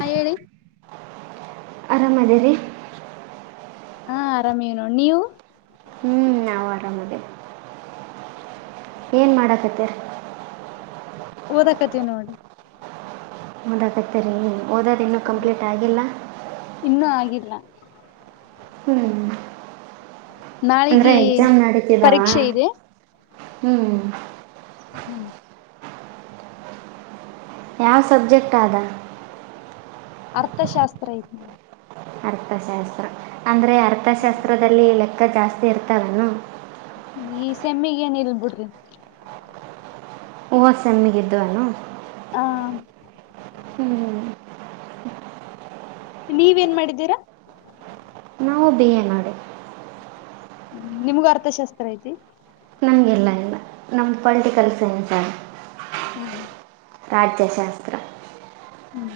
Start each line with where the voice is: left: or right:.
left: ಹಾ ಹೇಳಿ
right: ಆರಾಮ ಅದೇ ರೀ
left: ಹಾ ಆರಾಮೇ ನೋಡ್ ನೀವು
right: ಹ್ಮ್ ನಾವು ಆರಾಮದೇರಿ ಏನ್ ಮಾಡಕತ್ತರಿ
left: ಓದಾಕತಿವ್ ನೋಡ್ರಿ
right: ಓದಾಕತ್ತರಿ ಓದೋದ್ ಇನ್ನೂ ಕಂಪ್ಲೀಟ್ ಆಗಿಲ್ಲ
left: ಇನ್ನೂ ಆಗಿಲ್ಲ
right: ಹ್ಮ್ ಅಂದ್ರೆ
left: ನಾಳಿಗಿ
right: ಎಕ್ಸಾಮ್ ನಡೀತಿದಾವ
left: ಪರೀಕ್ಷೆ ಇದೆ
right: ಹ್ಮ್
left: ಹ್ಮ್
right: ಯಾವ್ ಸಬ್ಜೆಕ್ಟ್ ಆದ
left: ಅರ್ಥಶಾಸ್ತ್ರ ಐತ್ ನೋಡಿ
right: ಅರ್ಥಶಾಸ್ತ್ರ ಅಂದ್ರೆ
left: ಹ
right: ಅರ್ಥಶಾಸ್ತ್ರದಲ್ಲಿ ಲೆಕ್ ಸ ಜಾಸ್ತಿ ಇರ್ತಾವೇನು
left: ಈ ಸೆಮ್ಮಿಗೇನ್ ಇಲ್ಬಿಡ್ರಿ
right: ಹೋದ್ ಸೆಮ್ಮಿಗೆ ಇದ್ವೇನು
left: ಹಾ
right: ಹ್ಮ್ ಹ್ಮ್
left: ನೀವೇನ್ ಮಾಡಿದ್ದೀರಾ
right: ನಾವು ಬಿ ಎ ಮಾಡಿವಿ
left: ಹ್ಮ ನಿಮ್ಗೂ ಅರ್ಥಶಾಸ್ತ್ರ ಐತಿ
right: ಇಲ್ಲ ಇಲ್ಲ ನಮ್ದ್ ಪೊಲಿಟಿಕಲ್ ಸೈನ್ಸ್
left: ಹ್ಮ್
right: ರಾಜ್ಯಶಾಸ್ತ್ರ
left: ಹ್ಮ್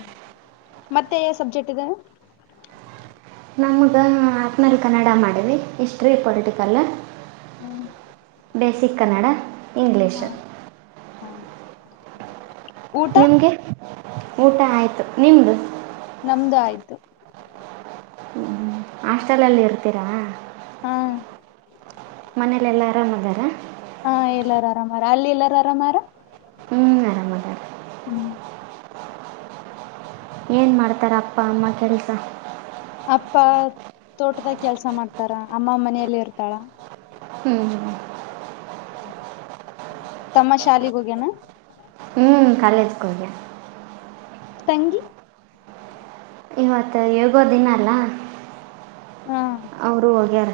left: ಮತ್ತೆ ಏ ಸಬ್ಜೆಕ್ಟ್ ಇದಾವೆ
right: ನಮಗ ಆಕ್ನೇಲೆ ಕನ್ನಡ ಮಾಡಿವಿ ಹಿಸ್ಟ್ರಿ ಪೊಲಿಟಿಕಲ್
left: ಹ್ಮ್
right: ಬೇಸಿಕ್ ಕನ್ನಡ ಇಂಗ್ಲಿಷ್
left: ಹಾ
right: ನಿಮಗೆ ಊಟ ಆಯ್ತು ನಿಮ್ದು
left: ನಮ್ದು ಆಯ್ತು
right: ಹಾಸ್ಟೆಲ್ ಅಲ್ಲಿ ಇರ್ತೀರಾ
left: ಹಾ
right: ಮನೇಲೆಲ್ಲಾ ಆರಾಮಾದರ
left: ಹಾ ಎಲ್ಲಾರು ಆರಾಮಾರ ಅಲ್ಲಿ ಎಲ್ಲಾರು ಆರಾಮಾರ
right: ಆರಾಮಾದರ
left: ಹ್ಮ್
right: ಏನ್ ಮಾಡ್ತಾರೆ ಅಪ್ಪ ಅಮ್ಮ ಕೆಲಸ.
left: ಅಪ್ಪ ತೋಟದಾಗ ಕೆಲ್ಸ ಮಾಡ್ತಾರ ಅಮ್ಮ ಮನೆಯಲ್ಲಿ ಇರ್ತಾಳ
right: ಹ್ಮ್
left: ತಮ್ಮ ಶಾಲೆಗ್ ಹೋಗ್ಯನಾ.
right: ಹ್ಮ್ ಕಾಲೇಜ್ ಗೊಗ್ಯಾನ.
left: ತಂಗಿ
right: ಇವತ್ತ ಹೇಗೋ ದಿನಲ್ಲ.
left: ಹು
right: ಅವ್ರು ಹೊಗ್ಯಾರ.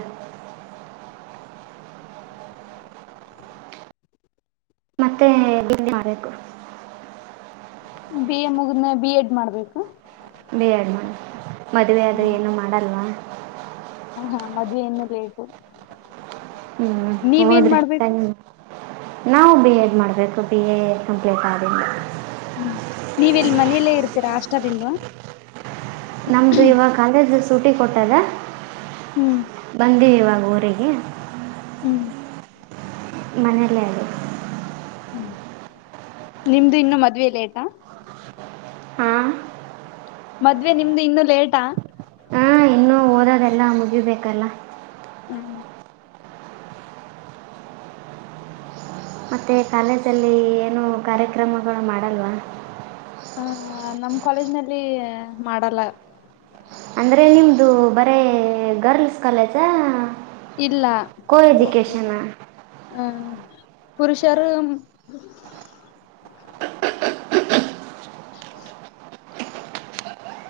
right: ತಿಂಡಿ ಮಾಡ್ಬೇಕು ಇ
left: ಬಿ ಎ ಮುಗಿದ್ಮೇ ಬಿ ಎಡ್ ಮಾಡ್ಬೇಕು.
right: ಬಿ ಎಡ್ ಮಾಡ್ ಮದ್ವೆ ಅದು ಏನು ಮಾಡಲ್ವ.
left: ಹಾ ಹಾ ಮದ್ವೆ ಇನ್ನು ಲೇಟು.
right: ಹ್ಮ್
left: ನೀವೇನ್
right: ಹೋದ್ರಿ
left: ಮಾಡ್ಬೇಕು
right: ತನ್ನ. ನಾವು ಬಿ ಎಡ್ ಮಾಡಬೇಕು ಬಿ ಎ ಕಂಪ್ಲೀಟ್ ಆಗ್ಯತೆ.
left: ಹ್ಮ್ ನೀವೆಲ್ ಮನೆಲ್ಲೇ ಇರ್ತೀರಾ ಹಾಸ್ಟೆಲ್ ಇಲ್ವಾ.
right: ನಮ್ದು ಇವಾಗ ಕಾಲೇಜ್ ಶೂಟಿಗ್ ಕೊಟ್ಟದ.
left: ಹ್ಮ್
right: ಬಂದಿ ಇವಾಗ್ ಊರಿಗೆ
left: ಹ್ಮ್
right: ಮನೇಲೆ ಅದು
left: ಹ್ಮ್ ನಿಮ್ದು ಇನ್ನೂ ಮದ್ವೆ ಲೇಟ್ ಹ.
right: ಹಾಂ
left: ಮದ್ವೆ ನಿಮ್ದು ಇನ್ನು ಲೇಟಾ.
right: ಓದೋದೆಲ್ಲಾ ಮುಗಿಬೇಕಲ್ಲ.
left: ಹ್ಮ್
right: ಮತ್ತೆ ಕಾಲೇಜಯಲ್ಲಿ ಏನು ಕಾರ್ಯಕ್ರಮಗಳು ಮಾಡಲ್ವಾ.
left: ಹ ನಮ್ ಕಾಲೇಜ್ನಲ್ಲಿ ಮಾಡಲ್ಲ.
right: ಅಂದ್ರೆ ನಿಮ್ದು ಬರೇ ಗರ್ಲ್ಸ್ ಕಾಲೇಜಾ ಹ.
left: ಇಲ್ಲ ವ. ಹ್ಮ ಪುರುಷರು. [inaudible]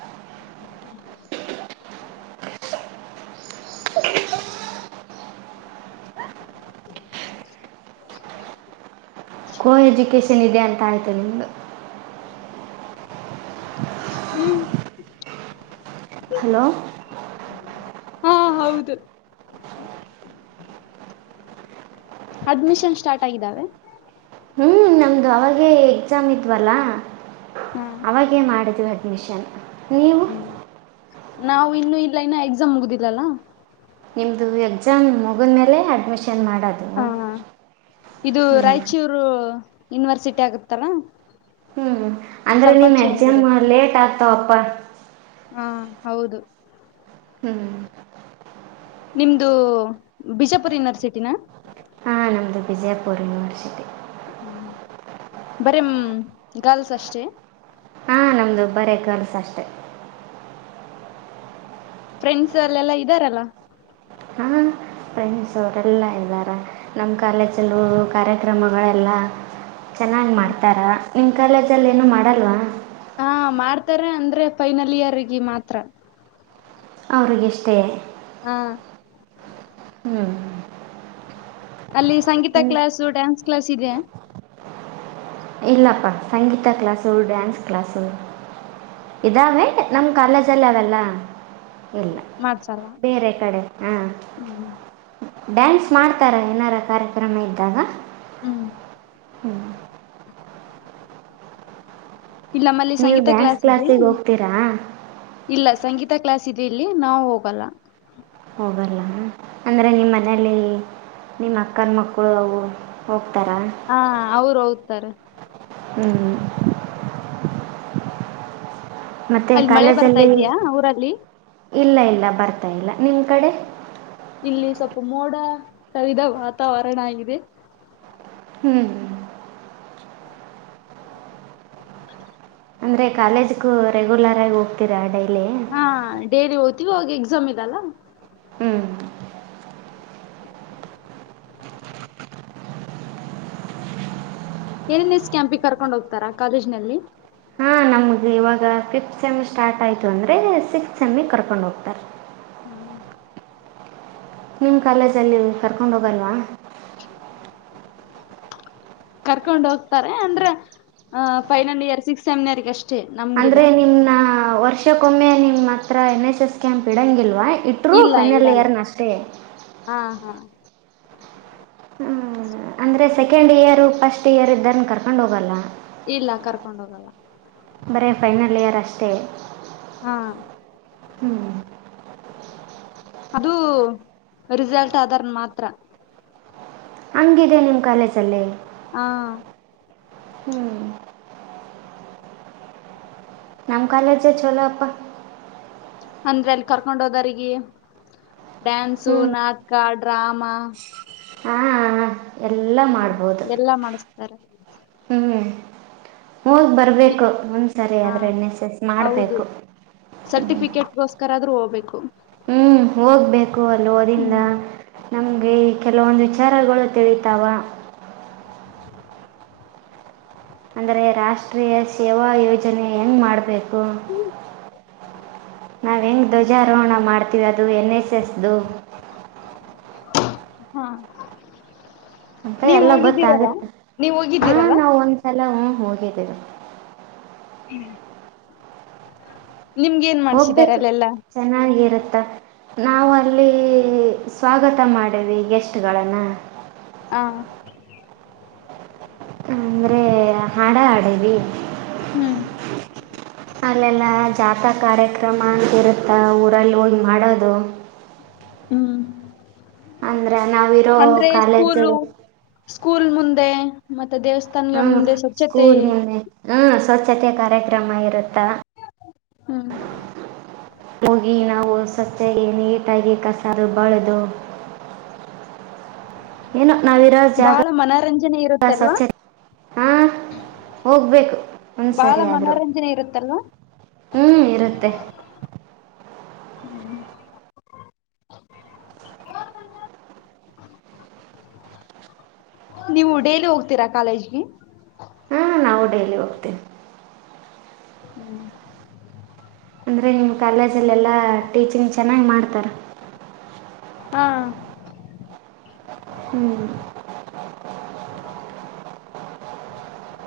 left: [unintelligible]
right: ಆಯ್ತು, ನಿಮ್ದು.
left: ಹ್ಮ್
right: ಹಲೋ
left: ಹಾ ಹೌದು, ಅಡ್ಮಿಷನ್ ಸ್ಟಾರ್ಟ್ ಆಗಿದ್ದಾವೆ.
right: ನಮ್ದು ಅವಾಗೆ ಎಕ್ಸಾಮ್ ಇದ್ವಲ್ಲಾ.
left: ಹಾ
right: ಅವಾಗೇ ಮಾಡಿದ್ವಿ. ಮಿಷನ್. ನೀವು
left: ಹ್ಮ್ ನಾವು ಇನ್ನು ಇಲ್ಲ ಇನ್ನು ಎಕ್ಸಾಮ್ ಮುಗ್ದಿಲ್ಲಲ್ಲ.
right: ನಿಮ್ದು ಎಕ್ಸಾಮ್ ಮುಗಿದ ಮೇಲೆ ಅಡ್ಮಿಷನ್ ಮಾಡೋದು
left: ಹಾ ಇದು
right: ಹ್ಞೂ
left: ರಾಯ್ಚೂರು. ಯೂನ್ವರ್ಸಿಟಿ ಆಗುತ್ತಲ.
right: ಹ್ಮ್ ಅಂದ್ರೆ ನಿಮ್ ಎಕ್ಸಿಮ ಲೇಟ್ ಆಗ್ತ ತೋಪ್ಪ
left: ಹಾ ಹೌದು
right: ಹ್ಮ್
left: ನಿಮ್ದು ಬಿಜಾಪುರ್ ಯುನಿವರ್ಸಿಟಿನ.
right: ನಂದು ಬಿಜಾಪುರ್ ಯೂನಿವರ್ಸಿಟಿ
left: ಹ್ಮ ಬರೀ ಗರ್ಲ್ಸ್ ಅಷ್ಟೇ.
right: ಹಾಂ ನಮ್ಮದು ಬರೇ ಗರ್ಲ್ಸ್ ಅಷ್ಟೆ
left: ಫ್ರೆಂಡ್ಸ್ ಅಲ್ಲೆಲ್ಲಾ ಇದ್ದಾರಲ್ಲ.
right: ಹಾ ಫ್ರೆಂಡ್ಸ್ ಅವರೆಲ್ಲ ಇದ್ದಾರೆ ನಮ್ಮ ಕಾಲೇಜಲ್ಲೂ ಕಾರ್ಯಕ್ರಮಗಳೆಲ್ಲ ಚೆನ್ನಾಗಿ ಮಾಡ್ತಾರ. ನಿಮ್ಮ ಕಾಲೇಜಲ್ಲಿ ಏನು ಮಾಡಲ್ವಾ.
left: ಹಾ ಮಾಡ್ತಾರೆ ಅಂದ್ರೆ ಫೈನಲ್ ಇಯರ್ಗೆ ಮಾತ್ರ.
right: ಅವ್ರಗಿಷ್ಟೇ
left: ಹ್ಮ
right: ಹ್ಞೂ
left: ಅಲ್ಲಿ ಸಂಗೀತ ಕ್ಲಾಸು ಡ್ಯಾನ್ಸ್ ಕ್ಲಾಸ್ ಇದೆ.
right: ಇಲ್ಲಪ್ಪ ಸಂಗೀತ ಕ್ಲಾಸು ಡ್ಯಾನ್ಸ್ ಕ್ಲಾಸು ಇದಾವೆ ನಮ್ಮ ಕಾಲೇಜಲ್ಲಿ ಅವೆಲ್ಲ. ಇಲ್ಲ
left: ಮಾಡ್ಸಲ್ವಾ
right: ಬೇರೆ ಕಡೆ ಹಾ
left: ಹ್ಮ್
right: ಡ್ಯಾನ್ಸ್ ಮಾಡ್ತಾರ ಏನಾರ ಕಾರ್ಯಕ್ರಮ ಇದ್ದಾಗ
left: ಹ್ಮ್
right: ಹ್ಞೂ.
left: ಇಲ್ಲ ನಮ್ಮಲ್ಲಿ
right: ನೀವು್
left: ಸಂಗೀತ
right: ಡ್ಯಾನ್ಸ್
left: ಕ್ಲಾಸ್ ಇದೆ
right: ಕ್ಲಾಾಸಿಗೆ ಹೋಗ್ತೀರಾ.
left: ಇಲ್ಲ ಸಂಗೀತ ಕ್ಲಾಸ್ ಇದೆ ಇಲ್ಲಿ ನಾವು ಹೋಗಲ್ಲ.
right: ಹೋಗಲ್ಲ ಅಂದರೆ ನಿಮ್ಮ ಮನೇಲಿ ನಿಮ್ಮ ಅಕ್ಕನ ಮಕ್ಕಳು ಅವು ಹೋಗ್
left: ಹಾ ಅವರು ಹೌದು ಸರ
right: ಹ್ಮ್ ಮತ್ತೆ
left: ಅಲ್ಲಿ ಮಳೆ ಬರ್ತಾ
right: ಕಾಲೇಜಲ್ಲಿ
left: ಇದಯಾ ಊರಲ್ಲಿ
right: ಇಲ್ಲ ಇಲ್ಲ ಬರ್ತ ಬರ್ತಾ ಇಲ್ಲ ನಿಮ್ಮ ಕಡೆ
left: ಇಲ್ಲಿ ಸ್ವಲ್ಪ ಮೋಡ ಕವಿದ ವಾತಾವರಣ ಆಗಿದೆ.
right: ಹ್ಮ್್ಮ
left: ಹ
right: ಅಂದ್ರೆ ಕಾಲೇಜ್ಗೂ ರೆಗ್ಯುಲರ್ ಆಗಿ ಹೋಗ್ತೀರಾ ಡೈಲಿ
left: ಹಾ ಡೇರಿ ಓದತಿನಿ ಇವಾಗ ಎಕ್ಸಾಮ್ ಇದಲ್ಲ
right: ಹ್ಞೂ
left: ಏನ್ ಏನ್ ಎಸ್ ಕ್ಯಾಂಪಿಗೆ ಕರ್ಕೊಂಡು ಹೋಗ್ತಾರಾ ಕಾಲೇಜಿನಲ್ಲಿ.
right: ಹಾಂ ನಮಗೆ ಇವಾಗ ಫಿಫ್ತ್ ಸೆಮ್ ಸ್ಟಾರ್ ಆಯ್ತು ಅಂದ್ರೆ ಸಿಕ್ಸ್ ಸೆಮ್ ಕರ್ಕೊಂಡು ಹೋಗ್ತಾರೆ.
left: ಹ್ಮ
right: ನಿಮ್ ಕಾಲೇಜ ನಿವು ಕರ್ಕೊಂಡು ಹೋಗಲ್ವಾ.
left: ಕರ್ಕೊಂಡ ಹೋಗ್ತಾರೆ ಅಂದ್ರೆ ಆ ಪೈಲಂಡ ಇಯರ್ ಸಿಕ್ಸ್ ಸೆಮಿನರ್ಗೆ ಅಷ್ಟೆ.
right: ಅಂದ್ರೆ ನಿಮನಾ ವರ್ಷ. ಇಷ್ಟಕ್ಕೊಮ್ಮೆ ನಿಮ್ಮ ಹತ್ರ ಎನ್ ಎಸ್ ಎಸ್ ಕ್ಯಾಂಪ್ ಇಡೋಂಗಿಲ್ವಾ ಇಟ್ಟರೂ
left: ಇಲ್ಲ
right: ಫೈನಲ್
left: ಇಡಲ್ಲ
right: ಇಯರ್ನ ಅಷ್ಟೇ
left: ಹಾ ಹಾ
right: ಅಂದ್ರೆ ಸೆಕೆಂಡ್ ಇಯರ್ ಫಸ್ಟ್ ಇಯರ್ ಇದ್ದಾರ ಕರ್ಕೊಂಡ್ ಹೋಗಲ್ಲ
left: ಇಲ್ಲ ಕರ್ಕೊಂಡ ಹೋಗಲ್ಲ
right: ಬರೇ ಫೈನಲ್ ಇಯರ್ ಅಷ್ಟೇ
left: ಹಾ
right: ಹ್ಞೂ
left: ಅದುೂ ರಿಸಲ್ಟ್ ಆದಾರ್ ಮಾತ್ರ
right: ಹಂಗಿದೆ ನಿಮ್ಮ ಕಾಲೇಜಲ್ಲಿ
left: ಹಾ
right: ಹ್ಞೂ ನಮ್ಮ ಕಾಲೇಜೇ ಚಲೋ ಅಪ್ಪ
left: ಅಂದ್ರೆ ಅಲ್ಲಿ ಕರ್ಕೊಂಡ ಹೋದರಿಗೆ ಡ್ಯಾನ್ಸು
right: ಹ್ಞೂ
left: ನಾಟಕ ಡ್ರಾಮಾ
right: ಹಾಂ ಎಲ್ಲ ಮಾಡ್ಬೋದು
left: ಸರೀ
right: ಹೋಗ್ ಬರ್ಬೇಕು ಒಂದ್ಸರಿ
left: ಹ
right: ಆದ್ರೆ ಎನ್ ಎಸ್ ಎಸ್ ಮಾಡ್ಬೇಕು ಹ್ಮ್
left: ಕ್ಕರಾದ್ರೂ ಹೋಗ್ಬೇಕು
right: ಹ್ಮ್ ಹೋಗ್ಬೇಕು ಅಲ್ಲಿ ನೋಡಿಲ್ಲ
left: ಹ್ಮ್
right: ನಮ್ಗೆ ಕೆಲವೊಂದು ವಿಚಾರಗಳು ತಿಳಿತಾವ ಅಂದ್ರೆ ರಾಷ್ಟ್ರೀಯ ಸೇವಾ ಯೋಜನೆ ಹೆಂಗ್ ಮಾಡ್ಬೇಕು ನಾವ ಹೆಂಗೆ ಧ್ವಜಾರೋಹಣ ಮಾಡ್ತೀವಿ ಅದು ಎನ್ ಎಸ್ ಎಸ್ ದು
left: ಹಾ
right: ಅಂತ
left: ನೀವ್
right: ಎಲ್ಲ
left: ಹೋಗಿದ್ದೀರಲ್ಲ
right: ಗೊತ್ತಾಗುತ್ತೆ
left: ನೀವ್
right: ಹಾ
left: ಹೋಗಿದ್ದೀರಲ್ಲ
right: ನಾವವು ಒಂದ್ಸಲ ಹೋಗಿದಿವಿ
left: ಹ್ಮ್
right: ಹೋಗ್ಬೇಕು ಚೆನ್ನಾಗಿರುತ್ತೆ ನಾವಲ್ಲಿ ಸ್ವಾಗತ ಮಾಡೇವಿ ಗೆಸ್ಟ್ಗಳನ್ನು
left: ಹಾ
right: ಅಂದ್ರೆ ಹಾಡ ಆಡವಿ
left: ಹ್ಮ್
right: ಅಲ್ಲೆಲ್ಲ ಜಾತ ಕಾರ್ಯಕ್ರಮ ಅಂತಿರುತ್ತೆ ಊರಲ್ಲಿ ಹೋಗಿ ಮಾಡೋದು
left: ಹ್ಮ್
right: ಅಂದ್ರ ನಾವಿರೋ
left: ಅಂದ್ರೆ
right: ಕಾಲೇಜು
left: ಸ್ಕೂಲು ಸ್ಕೂಲ್ ಮುಂದೆ ಮತ್ತೆ ದೇವಸ್ಥಾನಗೆ
right: ಹ್ಮ್
left: ಮುಂದೆ ಸ್ವಚ್ಛತೆ
right: ಸ್ಕೂಲ್ ಮುಂದೆ ಹ್ಮ್ ಸ್ವಚ್ಛತೆ ಕಾರ್ಯಕ್ರಮ ಇರುತ್ತಾ
left: ಹ್ಮ್
right: ಹೋಗಿ ನಾವು ಸ್ವಚ್ಛವಾಗಿ ನೀಟಾಗಿ ಕಸಲು ಬಳೆದು ಏನೋ ಜಾಗ
left: ಬಾಳ ಮನೋರಂಜನೆ ಇರುತ್ತಲ್ವಾ
right: ಸ್ವಚ್ಛ ಹಾ ಹೋಗ್ಬೇಕು ಒಂದ್
left: ಬಾಳ
right: ಸರಿ ಆದ್ರು
left: ಮನರಂಜನೆ ಇರುತ್ತಲ್ವಾ
right: ಹ್ಮ್ ಇರುತ್ತೆ
left: ಹ್ಮ್ [inaudible] ನೀವು ಡೇಲಿ ಹೋಗ್ತೀರಾ ಕಾಲೇಜ್ಗೆ.
right: ಹಾ ನಾವು ಡೈಲಿ ಹೋಗ್ತೀವಿ.
left: ಹ್ಮ್
right: ಅಂದ್ರೆ ನೀವ್ ಕಾಲೇಜ್ಲೆಲ್ಲಾ ಟೀಚಿಂಗ್ ಚೆನ್ನಾಗ ಮಾಡ್ತಾರ.
left: ಹಾ
right: ಹ್ಮ್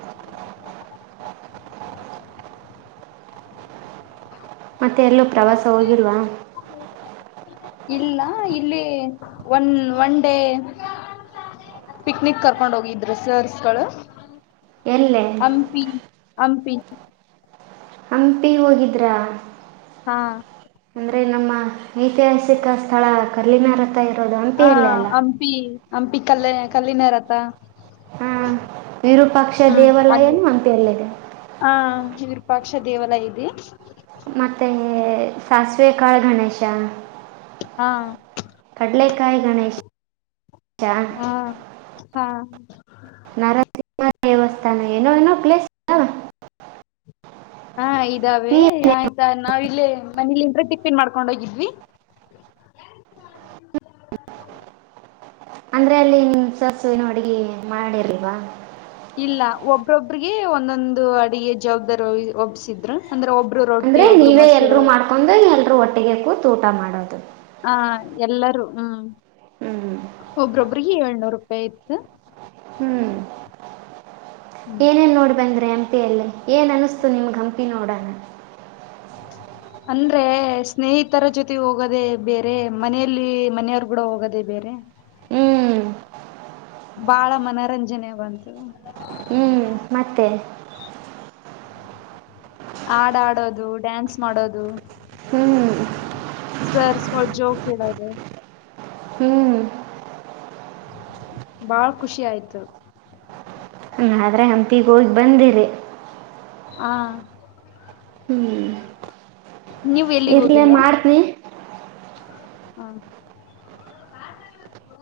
left: [unintelligible]
right: ಮತ್ತೆ ಎಲ್ಲೂ ಪ್ರವಾಸ ಹೋಗಿಲ್ವಾ.
left: ಇಲ್ಲ ಇಲ್ಲಿ ಒನ್ ಒನ್ ಡೇ ಪಿಕ್ನಿಕ್ ಕರ್ಕೊಂಡ ಹೋಗಿದ್ರು ಸರ್ಸ್ಗಳ.
right: ಎಲ್ಲೆ.
left: ಹಂಪಿ.
right: ಹಂಪಿ ಹೋಗಿದ್ರಾ.
left: ಹಾ
right: ಅಂದ್ರೆ ನಮ್ಮ ಐತಿಹಾಸಿಕ ಸ್ಥಳ ಕಲ್ಲಿನ ರತ್ ತಾ ಇರೋದು
left: ಹ
right: ಹಂಪಿ ಅಲ್ಲೆ ಅಲಾ.
left: ಹಂಪಿ ಹಂಪಿ ಕಲ್ಲ ಕಲ್ಲಿನರಥಾ.
right: ವಿರೂಪಾಕ್ಷ ದೇವಾಲಯನು ಹಂಪಿಯಲ್ಲಿದೆ.
left: ವಿರುಪಾಕ್ಷ ದೇವಾಲಯ ಇದಿ.
right: ಮತ್ತೆ ಸಾಸಿವೆ ಕಾಳ ಗಣೇಶ.
left: ಹಾ
right: ಕಡ್ಲೆಕಾಯ್ ಗಣೇಶ್
left: ಹಾ ಹಾ
right: ನರಸಿಂಹ ದೇವಸ್ಥಾನ ಏನೋ ಏನೋ ಪ್ಲೇಸ್ ಇದಾವ.
left: ಹಾ ಇದಾವೆ
right: ನೀವೇ
left: ಆಯ್ತಾ ನಾವ ಇಲ್ಲೇ ಮನಿಲಿಂತ್ರೆ ಟಿಪ್ಪಿನ್ ಮಾಡ್ಕೊಂಡ ಹೋಗಿದ್ವಿ.
right: ಅಂದ್ರೆ ಅಲ್ಲಿನ್ ಸಸುವಿನ ಅಡುಗಿ ಮಾಡಿರ್ಲ್ವಾ
left: ಇಲ್ಲ ಒಬ್ರೊಬ್ರಿಗೆ ಒಂದೊಂದು ಅಡಿಗೆ ಜವಾಬ್ದಾರಿ ಓ ಒಬ್ಸಿದ್ರ.
right: ಅಂದ್ರೆ ನೀವೇ ಎಲ್ರುೂ ಮಾಡ್ಕೊಂಡ ಹೋಗಿ ಎಲ್ರುೂ ಒಟ್ಟಿಗೆ ಕೂತ್ ಊಟ ಮಾಡೋದ. ದ
left: ಹಾ ಎಲ್ಲರೂ ಹ್ಮ್.
right: ಹ್ಞೂ
left: ಒಬ್ರ ಒಬ್ಬ್ರು. ಪ್ರೀ ಏಳ್ನೂರು ರೂಪಾಯಿ ಇತ್ತ.
right: ಹ್ಮ್
left: ಹ್ಮ್
right: ಏನೇನ್ ನೋಡ್ ಬಂದ್ರಿ ಹಂಪಿ ಅಲ್ಲೆ ಏನ್ ಅನಸ್ತು ನಿಮಗ ಹಂಪಿ ನೋಡಣ.
left: ಅಂದ್ರೆ ಸ್ನೇಹಿತರ ಜೊತೆ ಹೋಗೋದೆ ಬೇರೆ ಮನೆಯಲ್ಲಿ ಮನೆಯವರ್ ಕೂಡ ಹೋಗೋದೆ ಬೆರೆ
right: ಹ್ಮ್
left: ಭಾಳ ಮನರಂಜನೆ ಬಂತ.
right: ಹ್ಮ್ ಮತ್ತೆ
left: ಆಡಡೋದು, ಡ್ಯಾನ್ಸ್ ಮಾಡೋದು,
right: ಹ್ಮ್
left: ಸರ್ ಜೋಕ್ ಇದು
right: ಹ್ಮ್
left: ಬಾಳ್ ಖುಷಿ ಆಯ್ತು.
right: ಆದರೆ ಹಂಪಿಗೆ ಹೋಗಿ ಬಂದಿರಿ
left: ಹಾ ಎಲ್ಲಿಗ್
right: ಇರ್ಲಿ
left: ಹೋಗಿಲ್ವಾ
right: ಮಾಡ್ತನಿ
left: [unintelligible]